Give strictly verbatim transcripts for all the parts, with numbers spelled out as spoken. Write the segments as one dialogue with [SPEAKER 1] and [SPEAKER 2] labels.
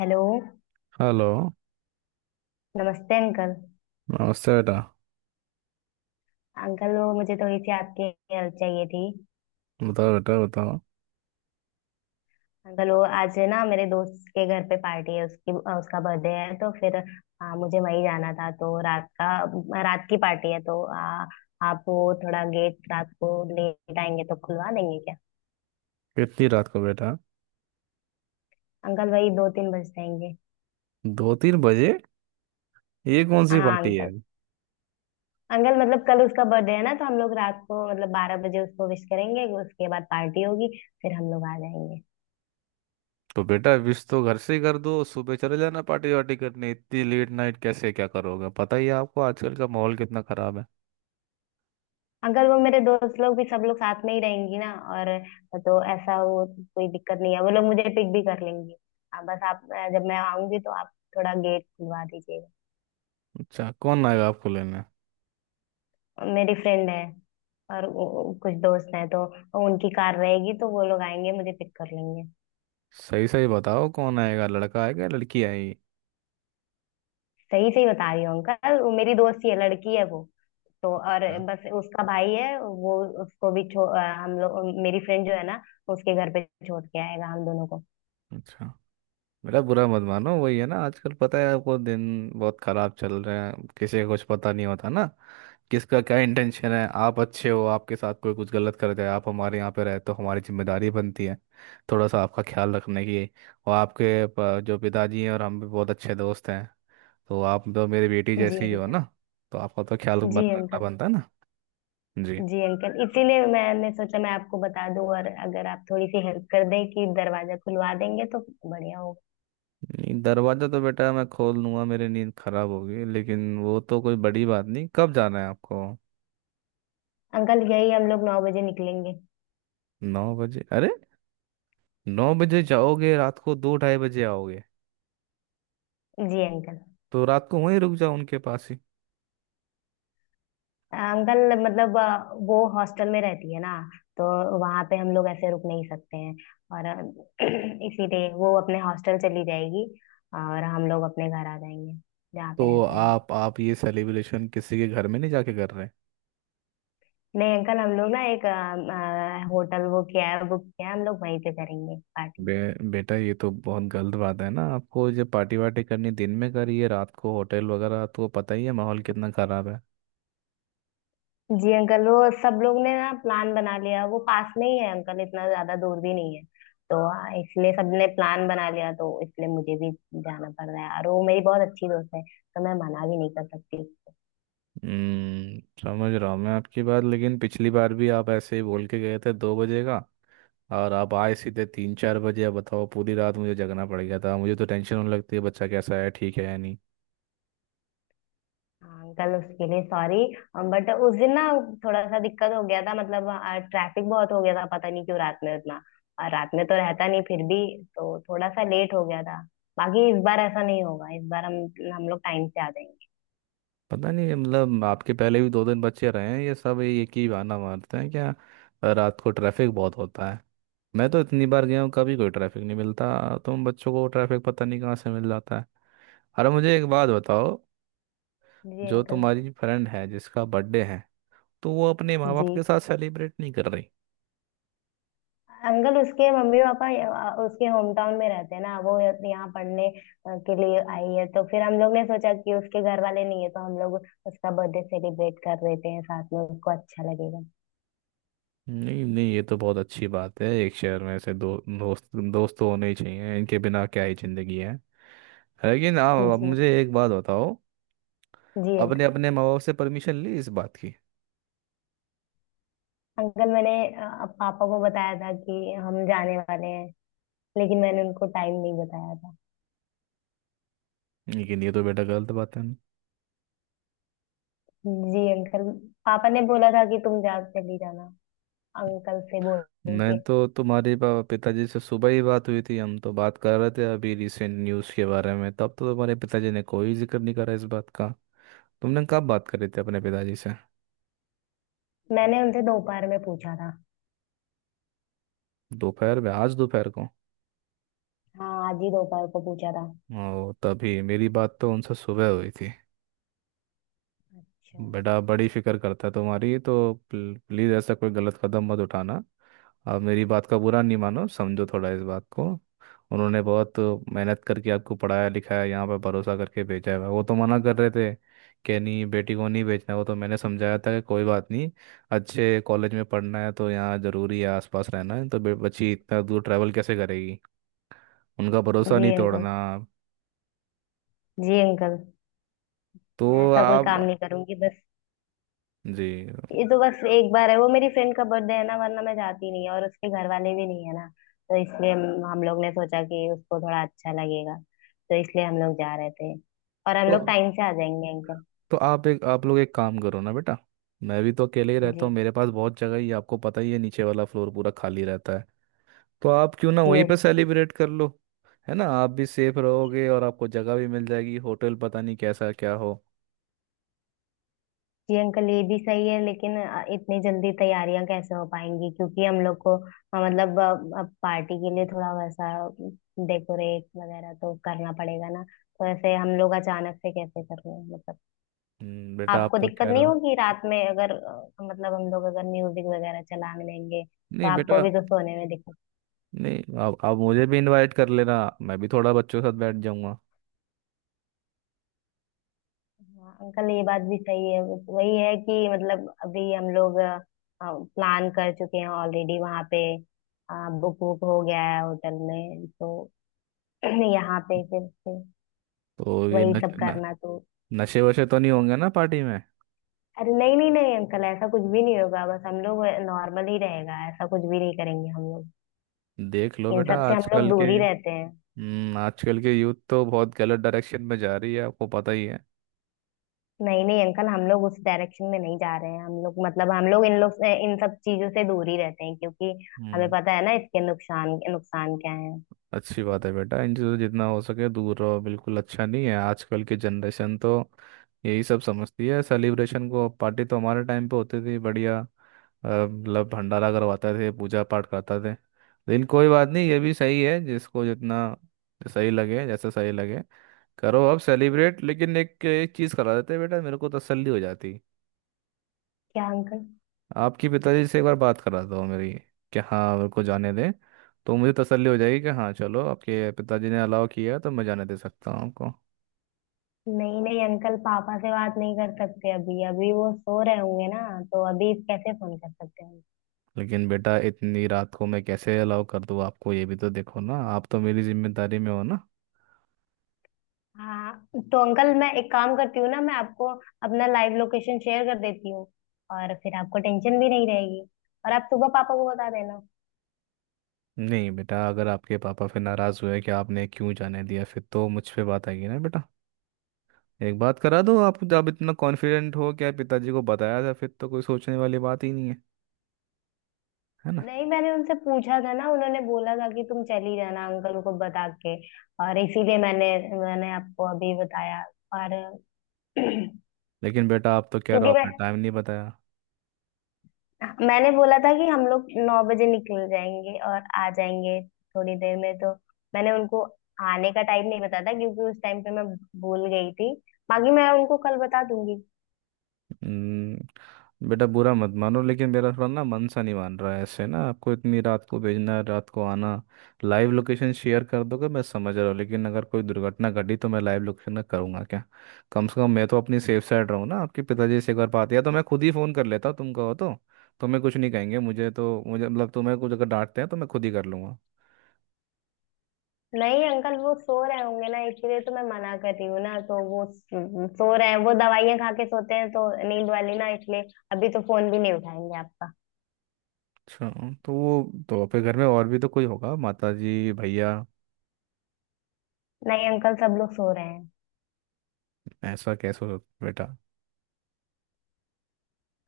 [SPEAKER 1] Hello.
[SPEAKER 2] Hello.
[SPEAKER 1] नमस्ते uncle.
[SPEAKER 2] नमस्ते बेटा।
[SPEAKER 1] अंकल, वो मुझे थोड़ी सी आपकी हेल्प चाहिए थी।
[SPEAKER 2] बताओ बेटा बताओ।
[SPEAKER 1] अंकल, वो आज ना मेरे दोस्त के घर पे पार्टी है, उसकी अ, उसका बर्थडे है, तो फिर आ, मुझे वहीं जाना था। तो रात का रात की पार्टी है, तो आ, आप वो थोड़ा गेट रात को लेट आएंगे तो खुलवा देंगे क्या?
[SPEAKER 2] कितनी रात को बेटा?
[SPEAKER 1] अंकल, वही दो तीन बज जाएंगे।
[SPEAKER 2] दो तीन बजे? ये कौन सी
[SPEAKER 1] हाँ
[SPEAKER 2] पार्टी है?
[SPEAKER 1] अंकल। अंकल मतलब कल उसका बर्थडे है ना, तो हम लोग रात को मतलब बारह बजे उसको विश करेंगे, उसके बाद पार्टी होगी, फिर हम लोग आ जाएंगे।
[SPEAKER 2] तो बेटा, विश तो घर से ही कर दो, सुबह चले जाना पार्टी वार्टी करने। इतनी लेट नाइट कैसे, क्या करोगे? पता ही है आपको, आजकल का माहौल कितना खराब है।
[SPEAKER 1] अगर वो, मेरे दोस्त लोग भी सब लोग साथ में ही रहेंगी ना, और तो ऐसा वो कोई दिक्कत नहीं है। वो लोग मुझे पिक भी कर लेंगी। आप बस, आप अ, जब मैं आऊंगी तो आप थोड़ा गेट खुलवा दीजिएगा।
[SPEAKER 2] अच्छा, कौन आएगा आपको लेने?
[SPEAKER 1] मेरी फ्रेंड है और वो- कुछ दोस्त हैं तो उनकी कार रहेगी, तो वो लोग आएंगे, मुझे पिक कर लेंगे।
[SPEAKER 2] सही सही बताओ, कौन आएगा, लड़का आएगा या लड़की आएगी?
[SPEAKER 1] सही सही बता रही हूँ अंकल, वो मेरी दोस्त ही है, लड़की है वो, तो और बस उसका भाई है वो। उसको भी छो अ, हम लोग मेरी फ्रेंड जो है ना, उसके घर पे छोड़ के आएगा हम दोनों को।
[SPEAKER 2] अच्छा। मेरा बुरा मत मानो, वही है ना, आजकल पता है आपको, दिन बहुत खराब चल रहे हैं, किसी को कुछ पता नहीं होता ना, किसका क्या इंटेंशन है। आप अच्छे हो, आपके साथ कोई कुछ गलत कर जाए, आप हमारे यहाँ पे रहे तो हमारी जिम्मेदारी बनती है थोड़ा सा आपका ख्याल रखने की। और आपके प- जो पिताजी हैं और हम भी बहुत अच्छे दोस्त हैं, तो आप तो मेरी बेटी
[SPEAKER 1] जी
[SPEAKER 2] जैसी ही हो
[SPEAKER 1] अंकल।
[SPEAKER 2] ना, तो आपका तो ख्याल बन
[SPEAKER 1] जी
[SPEAKER 2] रखना
[SPEAKER 1] अंकल।
[SPEAKER 2] बनता है ना। जी।
[SPEAKER 1] जी अंकल, इसीलिए मैंने सोचा मैं आपको बता दूं, और अगर आप थोड़ी सी हेल्प कर दें कि दरवाजा खुलवा देंगे तो बढ़िया होगा।
[SPEAKER 2] नहीं, दरवाज़ा तो बेटा मैं खोल लूंगा, मेरी नींद खराब होगी लेकिन वो तो कोई बड़ी बात नहीं। कब जाना है आपको?
[SPEAKER 1] अंकल, यही हम लोग नौ बजे निकलेंगे।
[SPEAKER 2] नौ बजे? अरे, नौ बजे जाओगे, रात को दो ढाई बजे आओगे?
[SPEAKER 1] जी अंकल।
[SPEAKER 2] तो रात को वहीं रुक जाओ उनके पास ही।
[SPEAKER 1] अंकल मतलब अ, वो हॉस्टल में रहती है ना, तो वहां पे हम लोग ऐसे रुक नहीं सकते हैं। और अ, इसीलिए वो अपने हॉस्टल चली जाएगी, और हम लोग अपने घर आ जाएंगे, जहाँ पे
[SPEAKER 2] तो
[SPEAKER 1] रहते हैं।
[SPEAKER 2] आप आप ये सेलिब्रेशन किसी के घर में नहीं जाके कर रहे?
[SPEAKER 1] नहीं अंकल, हम लोग ना एक होटल वो किया है बुक किया है, हम लोग वहीं पे करेंगे पार्टी।
[SPEAKER 2] बे, बेटा, ये तो बहुत गलत बात है ना, आपको जब पार्टी वार्टी करनी, दिन में करिए, रात को होटल वगैरह तो पता ही है माहौल कितना खराब है।
[SPEAKER 1] जी अंकल, वो सब लोग ने ना प्लान बना लिया। वो पास में ही है अंकल, इतना ज्यादा दूर भी नहीं है। तो हाँ, इसलिए सबने प्लान बना लिया, तो इसलिए मुझे भी जाना पड़ रहा है। और वो मेरी बहुत अच्छी दोस्त है, तो मैं मना भी नहीं कर सकती।
[SPEAKER 2] हम्म समझ रहा हूँ मैं आपकी बात, लेकिन पिछली बार भी आप ऐसे ही बोल के गए थे दो बजे का, और आप आए सीधे तीन चार बजे। अब बताओ, पूरी रात मुझे जगना पड़ गया था, मुझे तो टेंशन होने लगती है, बच्चा कैसा है, ठीक है या नहीं।
[SPEAKER 1] हाँ अंकल, उसके लिए सॉरी। बट उस दिन ना थोड़ा सा दिक्कत हो गया था, मतलब ट्रैफिक बहुत हो गया था। पता नहीं क्यों रात में उतना, और रात में तो रहता नहीं, फिर भी तो थोड़ा सा लेट हो गया था। बाकी इस बार ऐसा नहीं होगा। इस बार हम हम लोग टाइम से आ जाएंगे।
[SPEAKER 2] पता नहीं, मतलब आपके पहले भी दो दिन बच्चे रहे हैं, ये सब ये एक ही बहाना मारते हैं क्या? रात को ट्रैफिक बहुत होता है। मैं तो इतनी बार गया हूँ, कभी कोई ट्रैफिक नहीं मिलता। तुम बच्चों को ट्रैफिक पता नहीं कहाँ से मिल जाता है। अरे, मुझे एक बात बताओ।
[SPEAKER 1] जी
[SPEAKER 2] जो
[SPEAKER 1] अंकल।
[SPEAKER 2] तुम्हारी फ्रेंड है, जिसका बर्थडे है, तो वो अपने माँ बाप
[SPEAKER 1] जी
[SPEAKER 2] के साथ सेलिब्रेट नहीं कर रही?
[SPEAKER 1] अंकल, उसके मम्मी पापा यहाँ- उसके होम टाउन में रहते हैं ना, वो यहाँ पढ़ने अ, के लिए आई है। तो फिर हम लोग ने सोचा कि उसके घर वाले नहीं है, तो हम लोग उसका बर्थडे सेलिब्रेट कर देते हैं साथ में, उसको अच्छा लगेगा।
[SPEAKER 2] नहीं नहीं, ये तो बहुत अच्छी बात है, एक शहर में ऐसे दो दोस्त, दोस्त तो होने ही चाहिए, इनके बिना क्या ही जिंदगी है। लेकिन आप, अब
[SPEAKER 1] जी।
[SPEAKER 2] मुझे एक बात बताओ,
[SPEAKER 1] जी
[SPEAKER 2] अपने
[SPEAKER 1] अंकल।
[SPEAKER 2] अपने माँ बाप से परमिशन ली इस बात की?
[SPEAKER 1] अंकल मैंने अ, पापा को बताया था कि हम जाने वाले हैं, लेकिन मैंने उनको टाइम नहीं बताया था।
[SPEAKER 2] लेकिन ये तो बेटा गलत बात है ना।
[SPEAKER 1] जी अंकल, पापा ने बोला था कि तुम जा चली जाना अंकल से बोल
[SPEAKER 2] मैं
[SPEAKER 1] के।
[SPEAKER 2] तो तुम्हारे पा- पिताजी से सुबह ही बात हुई थी, हम तो बात कर रहे थे अभी रिसेंट न्यूज़ के बारे में, तब तो तुम्हारे पिताजी ने कोई जिक्र नहीं करा इस बात का। तुमने कब बात करी थी अपने पिताजी से?
[SPEAKER 1] मैंने उनसे दोपहर में पूछा था।
[SPEAKER 2] दोपहर में? आज दोपहर को?
[SPEAKER 1] हाँ, आज ही दोपहर को पूछा था।
[SPEAKER 2] ओ, तभी मेरी बात तो उनसे सुबह हुई थी।
[SPEAKER 1] अच्छा।
[SPEAKER 2] बेटा बड़ी फिक्र करता है तुम्हारी, तो प्ल- प्लीज़ ऐसा कोई गलत कदम मत उठाना। आप मेरी बात का बुरा नहीं मानो, समझो थोड़ा इस बात को। उन्होंने बहुत मेहनत करके आपको पढ़ाया लिखाया, यहाँ पर भरोसा करके भेजा है। वो तो मना कर रहे थे कि नहीं, बेटी को नहीं बेचना, वो तो मैंने समझाया था कि कोई बात नहीं, अच्छे कॉलेज में पढ़ना है तो यहाँ ज़रूरी है, आसपास रहना है तो बे- बच्ची इतना दूर ट्रैवल कैसे करेगी। उनका भरोसा नहीं
[SPEAKER 1] जी अंकल।
[SPEAKER 2] तोड़ना।
[SPEAKER 1] जी अंकल,
[SPEAKER 2] तो
[SPEAKER 1] मैं ऐसा कोई
[SPEAKER 2] आप।
[SPEAKER 1] काम नहीं करूंगी बस।
[SPEAKER 2] जी।
[SPEAKER 1] ये तो बस एक बार है, वो मेरी फ्रेंड का बर्थडे है ना, वरना मैं जाती नहीं है, और उसके घर वाले भी नहीं है ना। तो इसलिए हम हम लोग ने सोचा कि उसको थोड़ा अच्छा लगेगा, तो इसलिए हम लोग जा रहे थे। और हम लोग टाइम से आ जाएंगे अंकल।
[SPEAKER 2] तो आप, एक, आप लोग एक काम करो ना बेटा, मैं भी तो अकेले ही रहता हूँ,
[SPEAKER 1] जी।
[SPEAKER 2] मेरे पास बहुत जगह ही है, आपको पता ही है, नीचे वाला फ्लोर पूरा खाली रहता है। तो आप क्यों ना वहीं पे
[SPEAKER 1] जी।
[SPEAKER 2] सेलिब्रेट कर लो, है ना, आप भी सेफ रहोगे और आपको जगह भी मिल जाएगी, होटल पता नहीं कैसा क्या हो।
[SPEAKER 1] जी अंकल, ये भी सही है, लेकिन अ, इतनी जल्दी तैयारियां कैसे हो पाएंगी, क्योंकि हम लोग को अ, मतलब अ, अब पार्टी के लिए थोड़ा वैसा डेकोरेट वगैरह तो करना पड़ेगा ना। तो ऐसे हम लोग अचानक से कैसे कर लें मतलब।
[SPEAKER 2] हम्म, बेटा आप
[SPEAKER 1] आपको
[SPEAKER 2] तो
[SPEAKER 1] दिक्कत
[SPEAKER 2] कह रहे
[SPEAKER 1] नहीं
[SPEAKER 2] हो।
[SPEAKER 1] होगी रात में अगर अ, मतलब हम लोग अगर म्यूजिक वगैरह चला लेंगे तो
[SPEAKER 2] नहीं
[SPEAKER 1] आपको
[SPEAKER 2] बेटा,
[SPEAKER 1] भी तो सोने में दिक्कत।
[SPEAKER 2] नहीं, आप आप मुझे भी इनवाइट कर लेना, मैं भी थोड़ा बच्चों के साथ बैठ जाऊंगा।
[SPEAKER 1] हाँ अंकल, ये बात भी सही है। वही है कि मतलब अभी हम लोग प्लान कर चुके हैं ऑलरेडी, वहाँ पे बुक बुक हो गया है होटल में। तो यहाँ पे फिर से
[SPEAKER 2] तो ये
[SPEAKER 1] वही
[SPEAKER 2] नश,
[SPEAKER 1] सब
[SPEAKER 2] न,
[SPEAKER 1] करना तो।
[SPEAKER 2] नशे वशे तो नहीं होंगे ना पार्टी में?
[SPEAKER 1] अरे नहीं नहीं नहीं अंकल, ऐसा कुछ भी नहीं होगा। बस हम लोग नॉर्मल ही रहेगा, ऐसा कुछ भी नहीं करेंगे हम लोग।
[SPEAKER 2] देख लो
[SPEAKER 1] इन
[SPEAKER 2] बेटा
[SPEAKER 1] सब से हम लोग
[SPEAKER 2] आजकल के।
[SPEAKER 1] दूर ही रहते हैं।
[SPEAKER 2] हम्म आजकल के यूथ तो बहुत गलत डायरेक्शन में जा रही है, आपको पता ही है।
[SPEAKER 1] नहीं नहीं अंकल, हम लोग उस डायरेक्शन में नहीं जा रहे हैं। हम लोग मतलब हम लोग इन लोग से- इन सब चीजों से दूर ही रहते हैं, क्योंकि हमें
[SPEAKER 2] हम्म
[SPEAKER 1] पता है ना इसके नुकसान नुकसान क्या है।
[SPEAKER 2] अच्छी बात है बेटा, इनसे तो जितना हो सके दूर रहो, बिल्कुल अच्छा नहीं है आजकल की जनरेशन, तो यही सब समझती है सेलिब्रेशन को। पार्टी तो हमारे टाइम पे होती थी बढ़िया, अ, मतलब भंडारा करवाते थे, पूजा पाठ करते थे। लेकिन कोई बात नहीं, ये भी सही है, जिसको जितना सही लगे, जैसा सही लगे करो अब सेलिब्रेट। लेकिन एक एक चीज़ करा देते बेटा, मेरे को तसल्ली हो जाती।
[SPEAKER 1] क्या अंकल?
[SPEAKER 2] आपके पिताजी से एक बार बात करा दो मेरी, कि हाँ मेरे को जाने दें, तो मुझे तसल्ली हो जाएगी कि हाँ चलो आपके पिताजी ने अलाउ किया तो मैं जाने दे सकता हूँ आपको।
[SPEAKER 1] नहीं नहीं अंकल, पापा से बात नहीं कर सकते अभी, अभी वो सो रहे होंगे ना, तो अभी कैसे फोन कर सकते हैं?
[SPEAKER 2] लेकिन बेटा इतनी रात को मैं कैसे अलाउ कर दूँ आपको, ये भी तो देखो ना, आप तो मेरी जिम्मेदारी में हो ना।
[SPEAKER 1] हाँ तो अंकल, मैं एक काम करती हूँ ना, मैं आपको अपना लाइव लोकेशन शेयर कर देती हूँ, और फिर आपको टेंशन भी नहीं रहेगी, और आप सुबह पापा को बता देना।
[SPEAKER 2] नहीं बेटा, अगर आपके पापा फिर नाराज़ हुए कि आपने क्यों जाने दिया, फिर तो मुझ पे बात आएगी ना बेटा। एक बात करा दो, आप जब इतना कॉन्फिडेंट हो कि आप पिताजी को बताया था, फिर तो कोई सोचने वाली बात ही नहीं है, है ना?
[SPEAKER 1] नहीं, मैंने उनसे पूछा था ना, उन्होंने बोला था कि तुम चली जाना अंकल को बता के, और इसीलिए मैंने मैंने आपको अभी बताया। और
[SPEAKER 2] लेकिन बेटा आप तो कह रहे हो
[SPEAKER 1] क्योंकि मैं
[SPEAKER 2] आपने टाइम नहीं बताया।
[SPEAKER 1] मैंने बोला था कि हम लोग नौ बजे निकल जाएंगे और आ जाएंगे थोड़ी देर में। तो मैंने उनको आने का टाइम नहीं बताया था, क्योंकि उस टाइम पे मैं भूल गई थी। बाकी मैं उनको कल बता दूंगी।
[SPEAKER 2] हम्म, बेटा बुरा मत मानो, लेकिन मेरा थोड़ा ना मन सा नहीं मान रहा है ऐसे ना, आपको इतनी रात को भेजना, रात को आना। लाइव लोकेशन शेयर कर दोगे, मैं समझ रहा हूँ, लेकिन अगर कोई दुर्घटना घटी तो मैं लाइव लोकेशन का करूँगा क्या? कम से कम मैं तो अपनी सेफ साइड रहूँ ना, आपके पिताजी से एक बार बात, या तो मैं खुद ही फ़ोन कर लेता, तुम कहो तो। तुम्हें कुछ नहीं कहेंगे, मुझे तो मुझे मतलब तुम्हें कुछ अगर डांटते हैं तो मैं खुद ही कर लूँगा।
[SPEAKER 1] नहीं अंकल, वो सो रहे होंगे ना, इसलिए तो मैं मना कर रही हूँ ना। तो वो स- सो रहे हैं, वो दवाइयां खा के सोते हैं, तो नींद वाली ना, इसलिए अभी तो फोन भी नहीं उठाएंगे आपका।
[SPEAKER 2] अच्छा। तो वो तो आपके घर में और भी तो कोई होगा, माता जी, भैया?
[SPEAKER 1] नहीं अंकल, सब लोग सो रहे हैं,
[SPEAKER 2] ऐसा कैसे हो सकता है बेटा।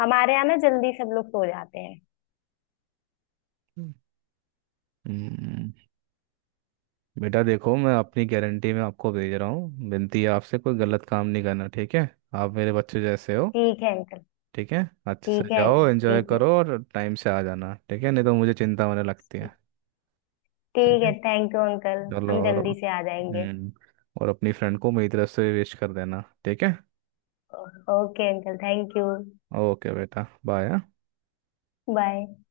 [SPEAKER 1] हमारे यहाँ ना जल्दी सब लोग सो जाते हैं।
[SPEAKER 2] हम्म बेटा देखो, मैं अपनी गारंटी में आपको भेज रहा हूँ, विनती है आपसे, कोई गलत काम नहीं करना, ठीक है? आप मेरे बच्चे जैसे हो।
[SPEAKER 1] ठीक है अंकल।
[SPEAKER 2] ठीक है, अच्छे से
[SPEAKER 1] ठीक है
[SPEAKER 2] जाओ,
[SPEAKER 1] अंकल।
[SPEAKER 2] एंजॉय
[SPEAKER 1] ठीक
[SPEAKER 2] करो और टाइम से आ जाना ठीक है, नहीं तो मुझे चिंता होने लगती
[SPEAKER 1] है।
[SPEAKER 2] है।
[SPEAKER 1] ठीक
[SPEAKER 2] ठीक है।
[SPEAKER 1] है, थैंक यू अंकल।
[SPEAKER 2] चलो,
[SPEAKER 1] हम
[SPEAKER 2] और
[SPEAKER 1] जल्दी से आ जाएंगे।
[SPEAKER 2] हम्म और अपनी फ्रेंड को मेरी तरफ से विश कर देना, ठीक है?
[SPEAKER 1] Okay uncle, thank you.
[SPEAKER 2] Okay बेटा, बाय।
[SPEAKER 1] बाय।